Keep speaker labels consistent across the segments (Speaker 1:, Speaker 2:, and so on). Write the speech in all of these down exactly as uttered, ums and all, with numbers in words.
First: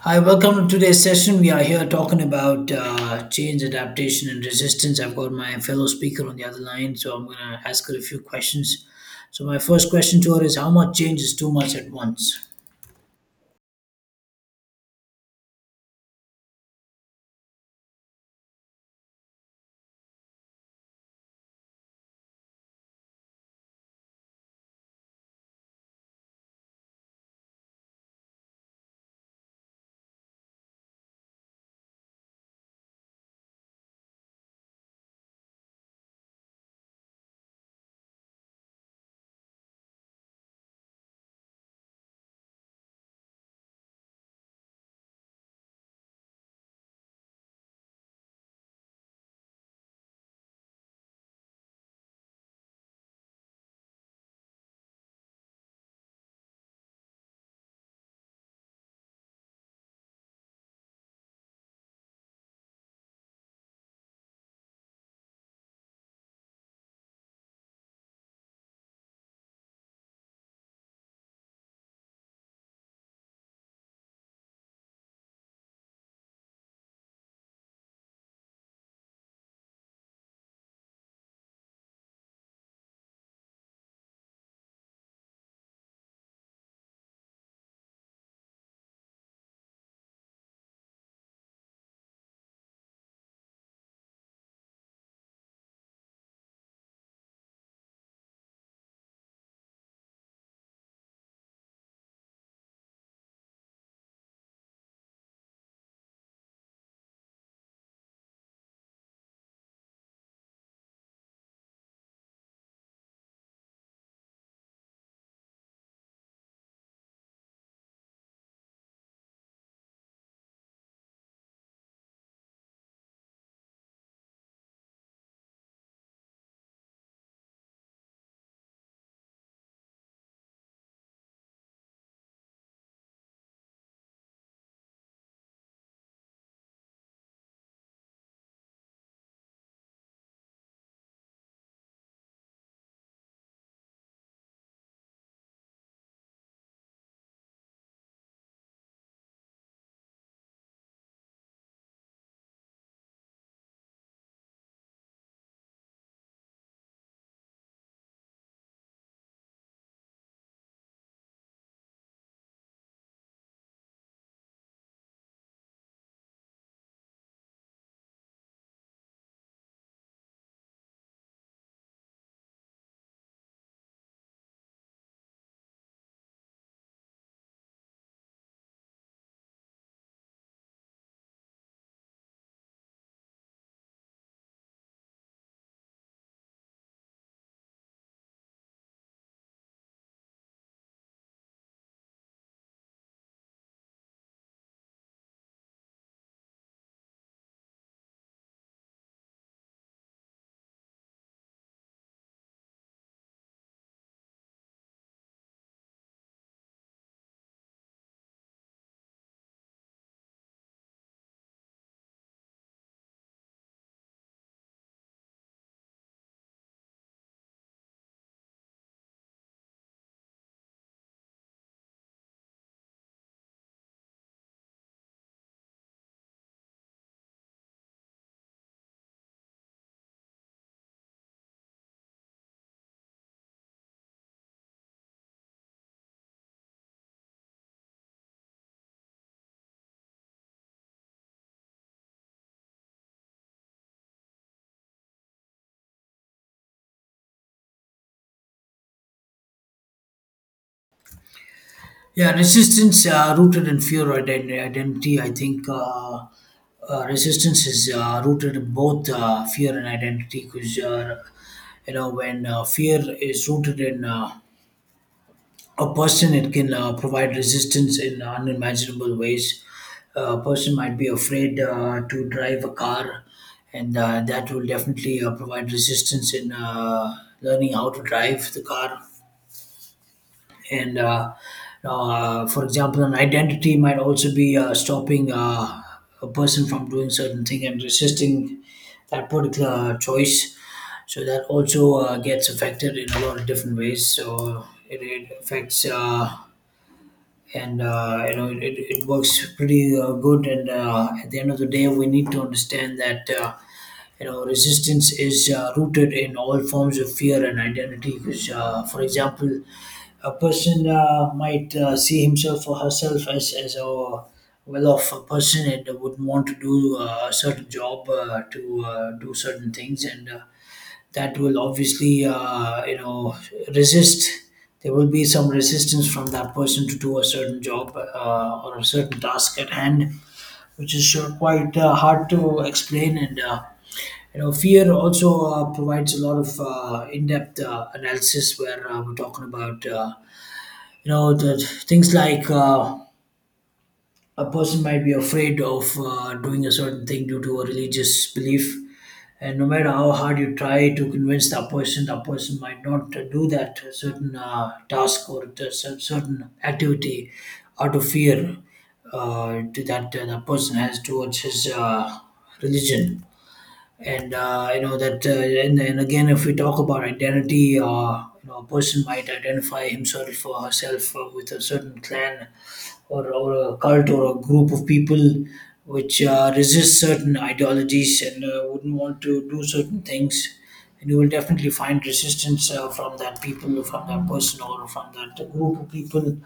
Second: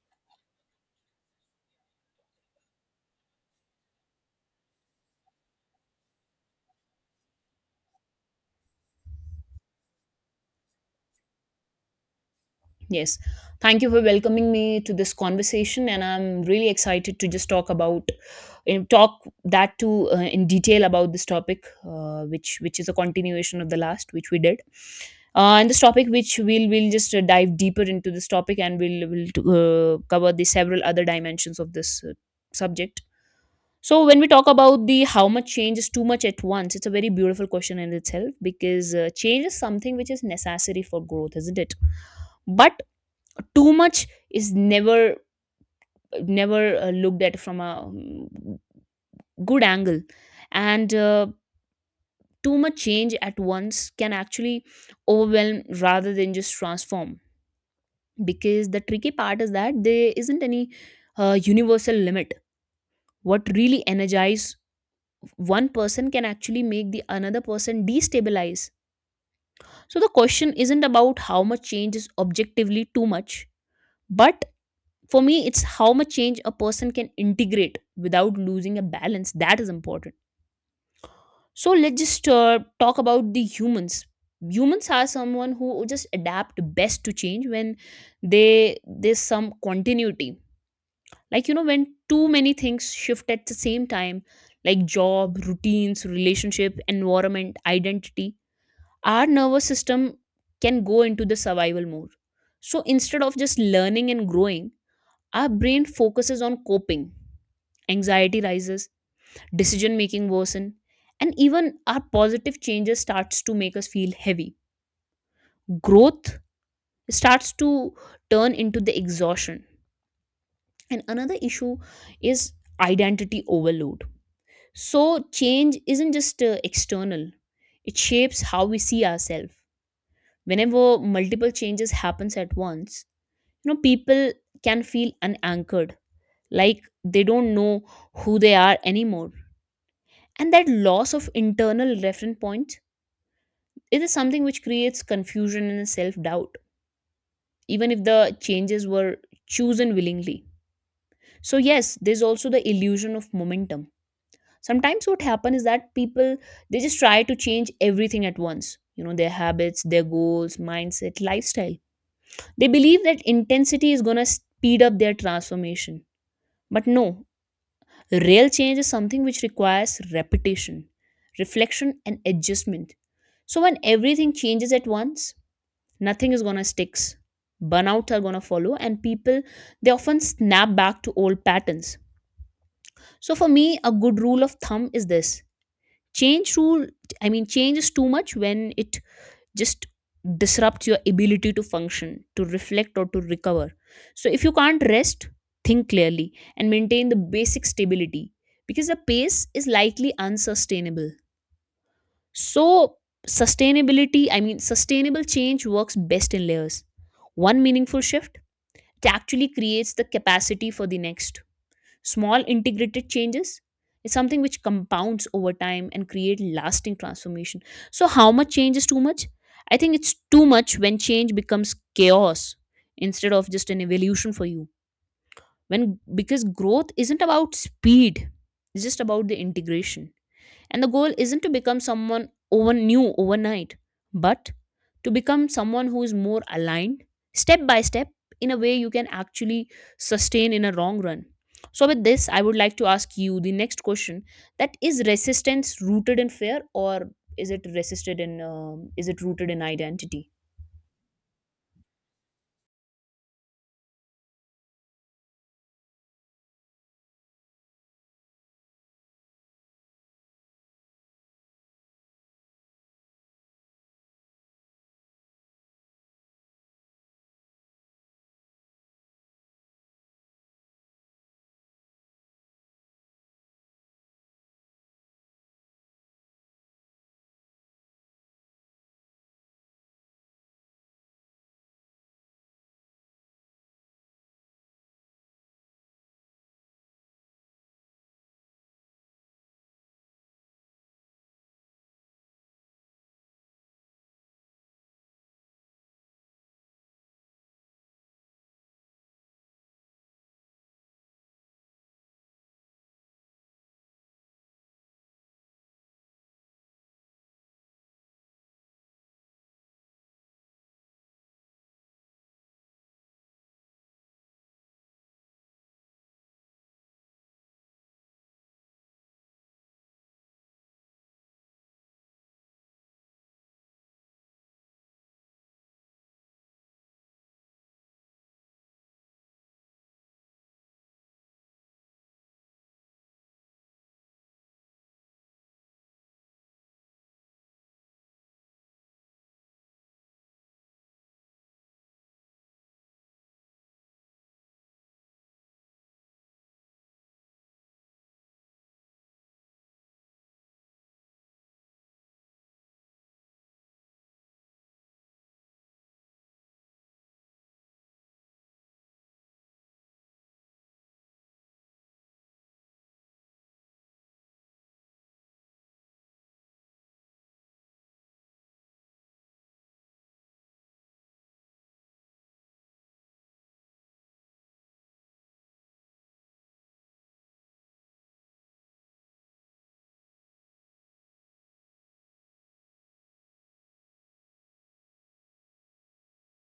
Speaker 1: Hi, welcome to today's session. We are here talking about uh, change, adaptation, and resistance. I've got my fellow speaker on the other line, so I'm going to ask her a few questions. So, my first question to her is: how much change is too much at once?
Speaker 2: Yes. Thank you for welcoming me to this conversation, and I'm really excited to just talk about eh, talk that too uh, in detail about this topic, uh, which which is a continuation of the last which we did. Uh, and this topic, which we'll we'll just uh, dive deeper into this topic, and we'll we'll uh, cover the several other dimensions of this uh, subject. So when we talk about the how much change is too much at once, it's a very beautiful question in itself because uh, change is something which is necessary for growth, isn't it? But too much is never never uh, looked at from a um, good angle and uh, too much change at once can actually overwhelm rather than just transform, because the tricky part is that there isn't any uh, universal limit. What really energize one person can actually make the another person destabilize. So the question isn't about how much change is objectively too much, but for me, it's how much change a person can integrate without losing a balance that is important. So let's just uh, talk about the humans. Humans are someone who just adapt best to change when they there's some continuity. Like, you know, when too many things shift at the same time, like job, routines, relationship, environment, identity, our nervous system can go into the survival mode. So instead of just learning and growing, our brain focuses on coping. Anxiety rises, decision making worsen, and even our positive changes starts to make us feel heavy. Growth starts to turn into the exhaustion. And another issue is identity overload. So change isn't just uh, external. It shapes how we see ourselves. Whenever multiple changes happens at once, you know, people can feel unanchored, like they don't know who they are anymore. And that loss of internal reference points, it is something which creates confusion and self doubt, even if the changes were chosen willingly. So, yes, there's also the illusion of momentum. Sometimes what happens is that people, they just try to change everything at once. You know, their habits, their goals, mindset, lifestyle. They believe that intensity is gonna speed up their transformation. But no, real change is something which requires repetition, reflection, and adjustment. So when everything changes at once, nothing is gonna sticks. Burnouts are gonna follow, and people, they often snap back to old patterns. So for me, a good rule of thumb is this: change rule. I mean, change is too much when it just disrupts your ability to function, to reflect, or to recover. So, if you can't rest, think clearly and maintain the basic stability, because the pace is likely unsustainable. So, sustainability, I mean, sustainable change works best in layers. One meaningful shift, it actually creates the capacity for the next. Small integrated changes is something which compounds over time and create lasting transformation. So how much change is too much? I think it's too much when change becomes chaos instead of just an evolution for you. When because growth isn't about speed, it's just about the integration. And the goal isn't to become someone over new overnight, but to become someone who is more aligned step by step in a way you can actually sustain in a long run. So with this, I would like to ask you the next question: that is resistance rooted in fear, or is it resisted in um, is it rooted in identity?
Speaker 1: Yeah, resistance uh, rooted in fear or ident- identity. I think uh, uh, resistance is uh, rooted in both uh, fear and identity because, uh, you know, when uh, fear is rooted in uh, a person, it can uh, provide resistance in unimaginable ways. A person might be afraid uh, to drive a car, and uh, that will definitely uh, provide resistance in uh, learning how to drive the car. And uh, uh, For example, an identity might also be uh, stopping uh, a person from doing certain thing and resisting that particular choice, so that also uh, gets affected in a lot of different ways. So it, it affects, uh, and uh, you know, it, it works pretty uh, good. And uh, at the end of the day, we need to understand that, uh, you know, resistance is uh, rooted in all forms of fear and identity. Because uh, for example, a person uh, might uh, see himself or herself as, as a well-off person and would want to do uh, a certain job uh, to uh, do certain things. And uh, that will obviously, uh, you know resist. There will be some resistance from that person to do a certain job, uh, or a certain task at hand, which is uh, quite uh, hard to explain. And uh, you know, fear also uh, provides a lot of uh, in-depth uh, analysis, where uh, we're talking about, uh, you know the things like, uh, a person might be afraid of uh, doing a certain thing due to a religious belief. And no matter how hard you try to convince that person, that person might not uh, do that certain uh, task or the cer- certain activity out of fear uh, to that, uh, that person has towards his, uh, religion. And uh, you know that uh, and, and again if we talk about identity, uh, you know, a person might identify himself or herself uh, with a certain clan or, or a cult or a group of people which uh, resist certain ideologies and uh, wouldn't want to do certain things. And you will definitely find resistance uh, from that people, from that person or from that group of people,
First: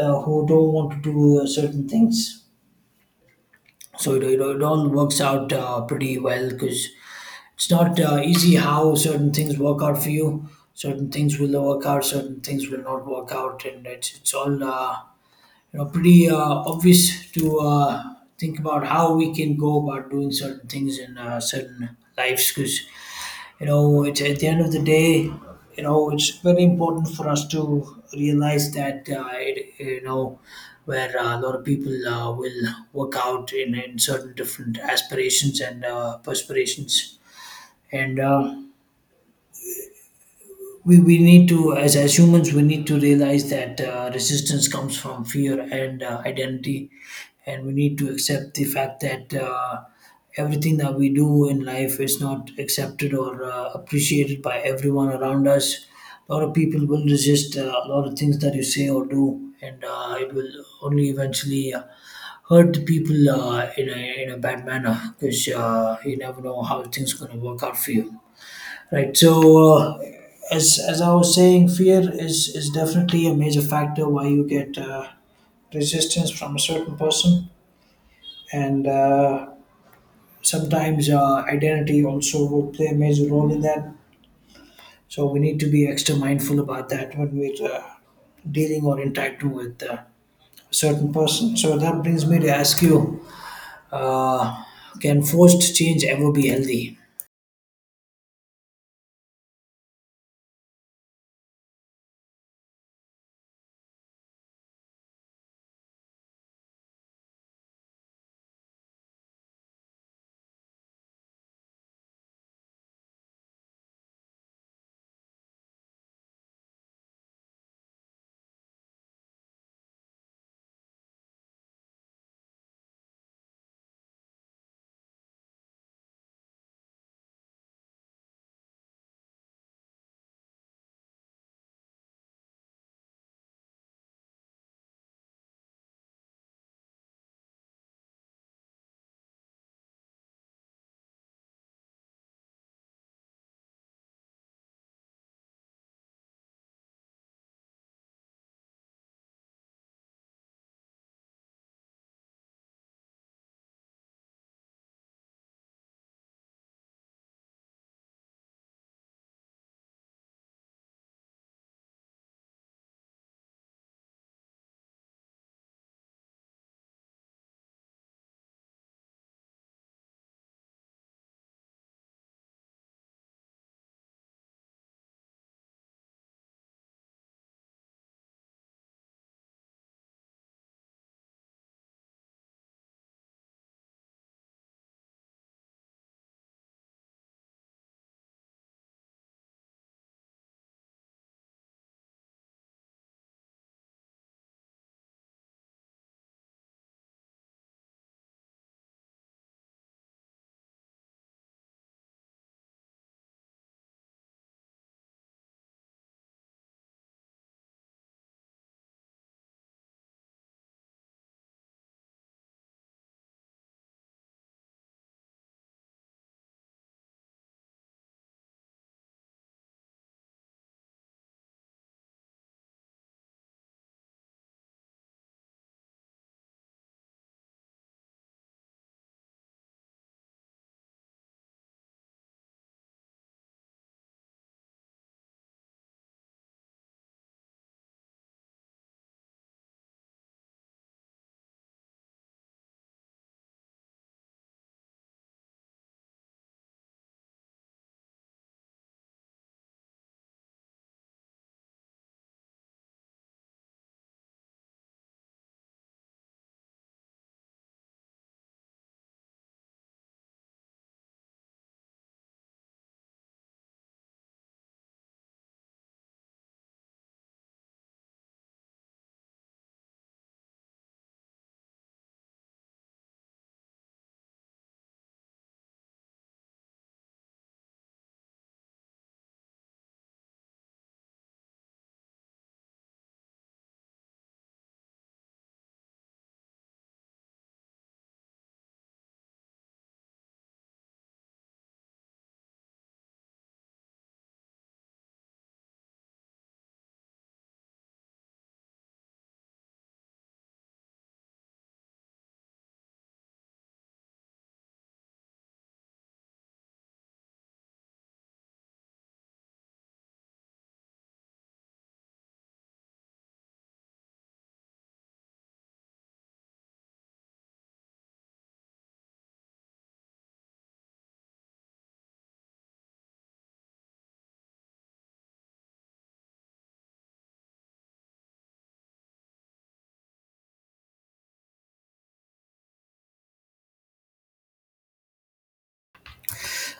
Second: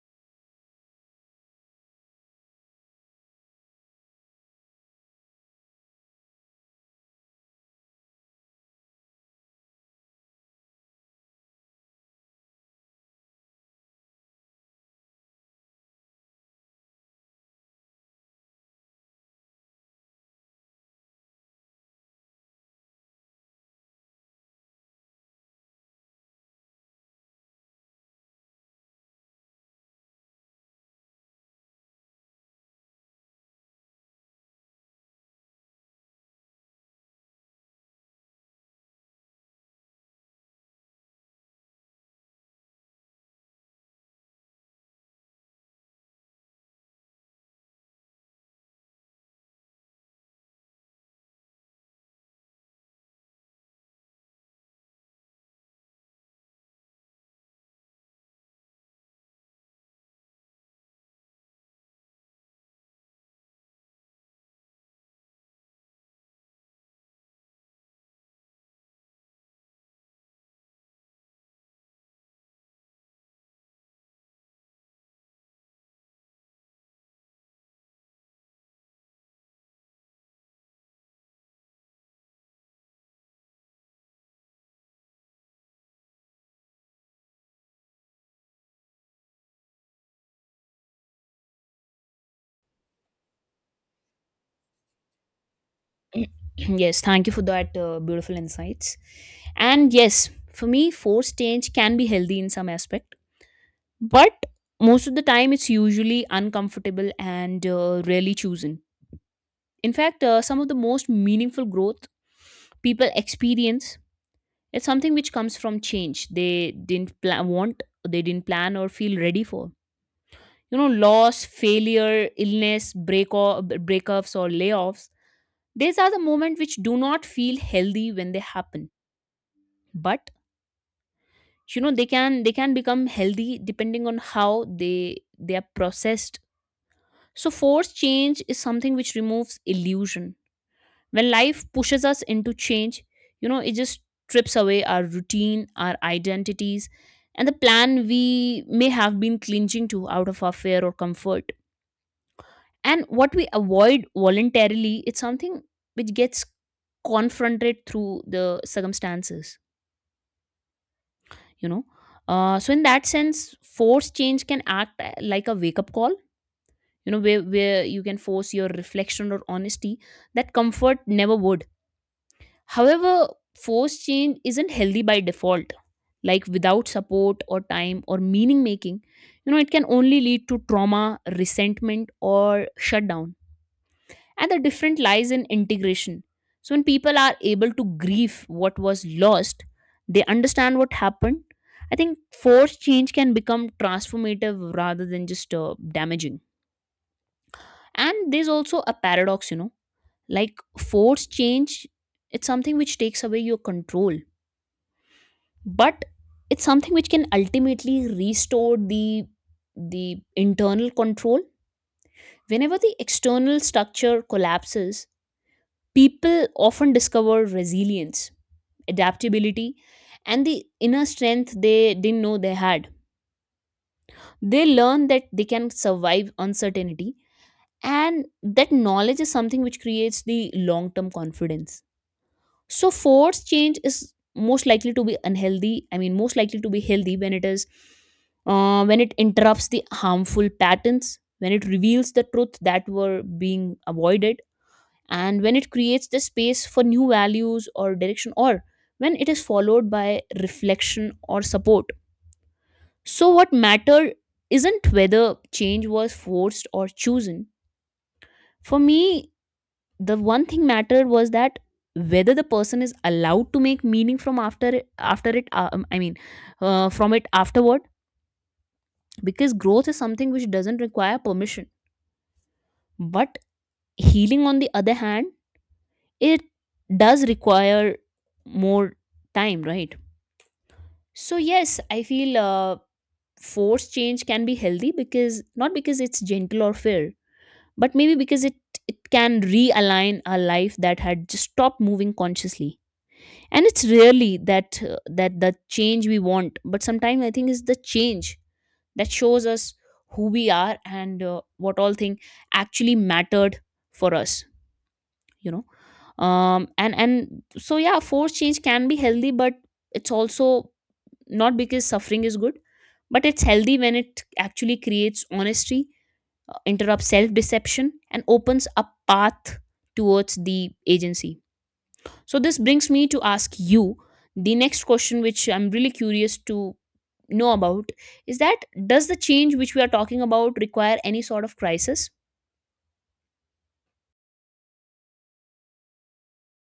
Speaker 1: uh, who don't want to do uh, certain things. So it, it, it all works out uh, pretty well, because it's not uh, easy how certain things work out for you. Certain things will work out, certain things will not work out, and it's it's all, uh, you know pretty uh, obvious to uh, think about how we can go about doing certain things in uh, certain lives. Because you know, it's, at the end of the day, you know, it's very important for us to realize that, uh, it, you know, where uh, a lot of people uh, will work out in, in certain different aspirations and uh, perspirations. And uh, we, we need to, as, as humans, we need to realize that uh, resistance comes from fear and uh, identity, and we need to accept the fact that uh, everything that we do in life is not accepted or uh, appreciated by everyone around us. A lot of people will resist uh, a lot of things that you say or do, and uh, it will only eventually uh, hurt the people uh, in, a, in a bad manner, because uh, you never know how things going to work out for you. Right. So, uh, as as I was saying, fear is is definitely a major factor why you get uh, resistance from a certain person, and uh, sometimes uh, identity also would play a major role in that. So we need to be extra mindful about that when we're uh, dealing or interacting with uh, a certain person. So that brings me to ask you: uh, can forced change ever be healthy?
Speaker 2: Yes, thank you for that uh, beautiful insights. And yes, for me, forced change can be healthy in some aspect, but most of the time it's usually uncomfortable and uh, rarely chosen. In fact, uh, some of the most meaningful growth people experience, it's something which comes from change they didn't plan, want, they didn't plan or feel ready for. You know, loss, failure, illness, break or breakups or layoffs. These are the moments which do not feel healthy when they happen, but you know, they can they can become healthy depending on how they they are processed. So forced change is something which removes illusion. When life pushes us into change, you know, it just strips away our routine, our identities, and the plan we may have been clinging to out of our fear or comfort. And what we avoid voluntarily, it's something which gets confronted through the circumstances, you know. Uh, so in that sense, forced change can act uh, like a wake up call, you know, where, where you can force your reflection or honesty that comfort never would. However, forced change isn't healthy by default, like without support or time or meaning making. You know, it can only lead to trauma, resentment, or shutdown. And the difference lies in integration. So, when people are able to grieve what was lost, they understand what happened. I think forced change can become transformative rather than just uh, damaging. And there's also a paradox, you know, like forced change, it's something which takes away your control, but it's something which can ultimately restore the the internal control. Whenever the external structure collapses, people often discover resilience, adaptability, and the inner strength they didn't know they had. They learn that they can survive uncertainty, and that knowledge is something which creates the long term confidence. So forced change is most likely to be unhealthy. I mean, most likely to be healthy when it is uh, when it interrupts the harmful patterns, when it reveals the truth that were being avoided, and when it creates the space for new values or direction, or when it is followed by reflection or support. So, what mattered isn't whether change was forced or chosen. For me, the one thing mattered was that whether the person is allowed to make meaning from after it- after it uh, um, I mean uh, from it afterward, because growth is something which doesn't require permission, but healing, on the other hand, it does require more time, right? So yes, I feel uh, forced change can be healthy, because not because it's gentle or fair, but maybe because it it can realign a life that had just stopped moving consciously. And it's really that uh, that the change we want, but sometimes I think it's the change that shows us who we are and uh, what all thing actually mattered for us, you know. Um and and so yeah, forced change can be healthy, but it's also not because suffering is good, but it's healthy when it actually creates honesty, uh, interrupts self deception and opens a path towards the agency. So, this brings me to ask you the next question, which I'm really curious to know about, is that does the change which we are talking about require any sort of crisis?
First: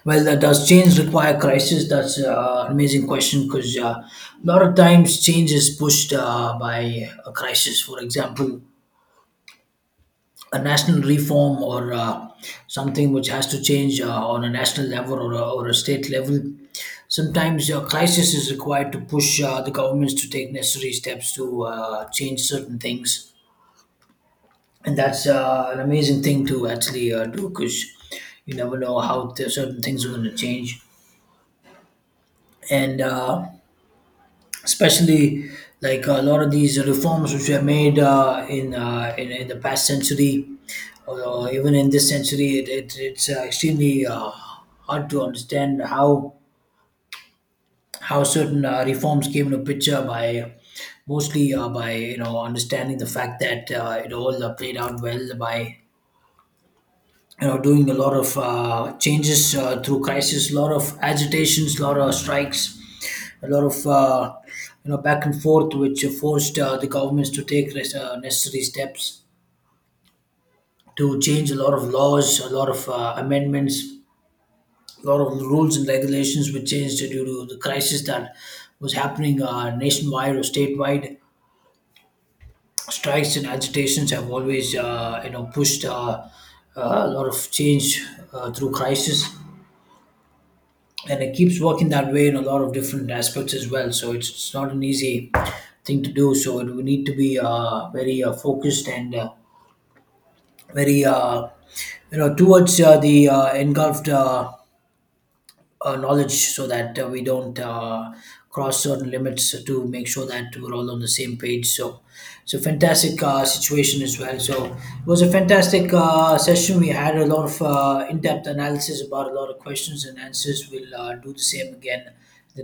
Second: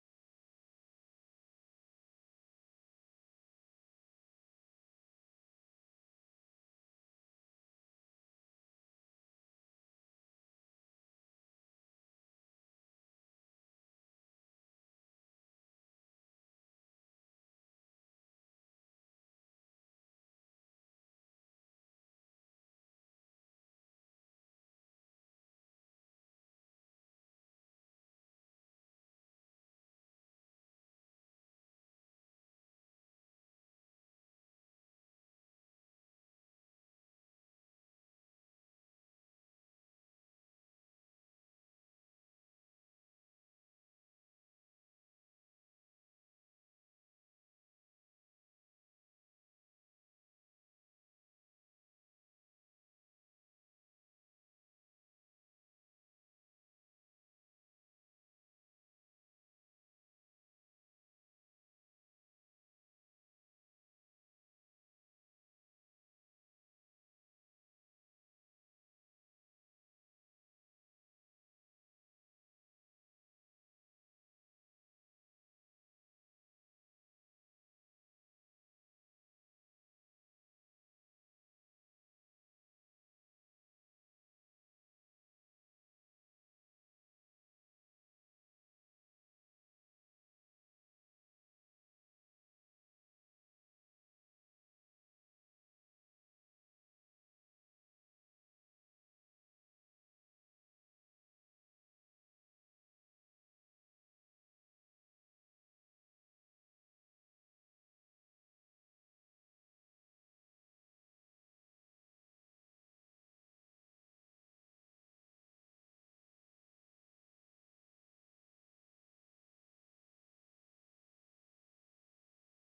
Speaker 1: Well, uh, does change require crisis? That's uh, an amazing question, because uh, a lot of times change is pushed uh, by a crisis. For example, a national reform, or uh, something which has to change uh, on a national level or a, or a state level. Sometimes a crisis is required to push uh, the governments to take necessary steps to uh, change certain things. And that's uh, an amazing thing to actually uh, do, because you never know how th- certain things are going to change. And uh, especially like a lot of these reforms which were made uh, in, uh, in in the past century, or, or even in this century, it, it, it's uh, extremely uh, hard to understand how how certain uh, reforms came into picture by mostly, uh, by you know understanding the fact that uh, it all uh, played out well by you know doing a lot of uh, changes uh, through crisis: a lot of agitations, a lot of strikes, a lot of, uh, you know back and forth, which forced uh, the governments to take res- uh, necessary steps to change a lot of laws, a lot of uh, amendments, a lot of rules and regulations were changed due to the crisis that was happening uh, nationwide or statewide. Strikes and agitations have always, uh, you know pushed uh, uh, a lot of change uh, through crisis, and it keeps working that way in a lot of different aspects as well. So it's, it's not an easy thing to do. So it, we need to be uh, very uh, focused and uh, very uh, you know towards uh, the uh, engulfed Uh, uh, knowledge, so that uh, we don't uh, cross certain limits, to make sure that we're all on the same page. So it's a fantastic uh, situation as well. So it was a fantastic uh, session. We had a lot of uh, in depth analysis about a lot of questions and answers. We'll uh, do the same again in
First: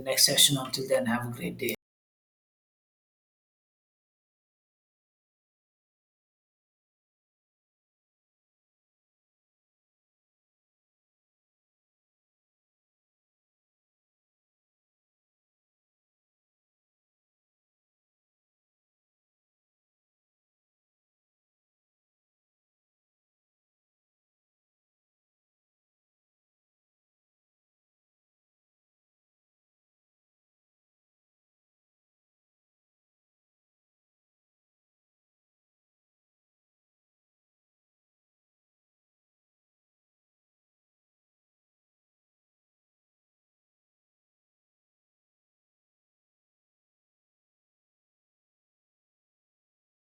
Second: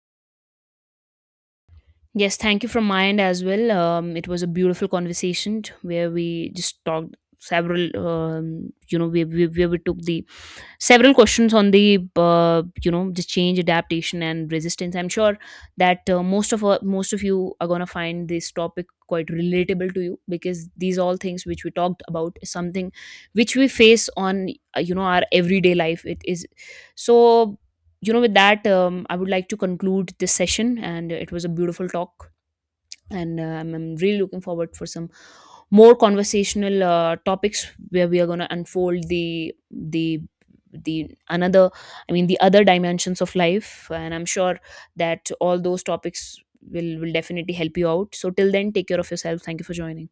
Speaker 1: the next session. Until then, have a great day.
Speaker 2: Yes, thank you from my end as well. Um, it was a beautiful conversation t- where we just talked several. Um, you know, we, we where we took the several questions on the uh, you know, the change, adaptation, and resistance. I'm sure that uh, most of uh, most of you are gonna find this topic quite relatable to you, because these all things which we talked about is something which we face on uh, you know, our everyday life. It is so, you know, with that, um, I would like to conclude this session, and it was a beautiful talk. And uh, I'm, I'm really looking forward for some more conversational uh, topics, where we are going to unfold the the the another I mean the other dimensions of life. And I'm sure that all those topics will will definitely help you out. So till then, take care of yourself. Thank you for joining.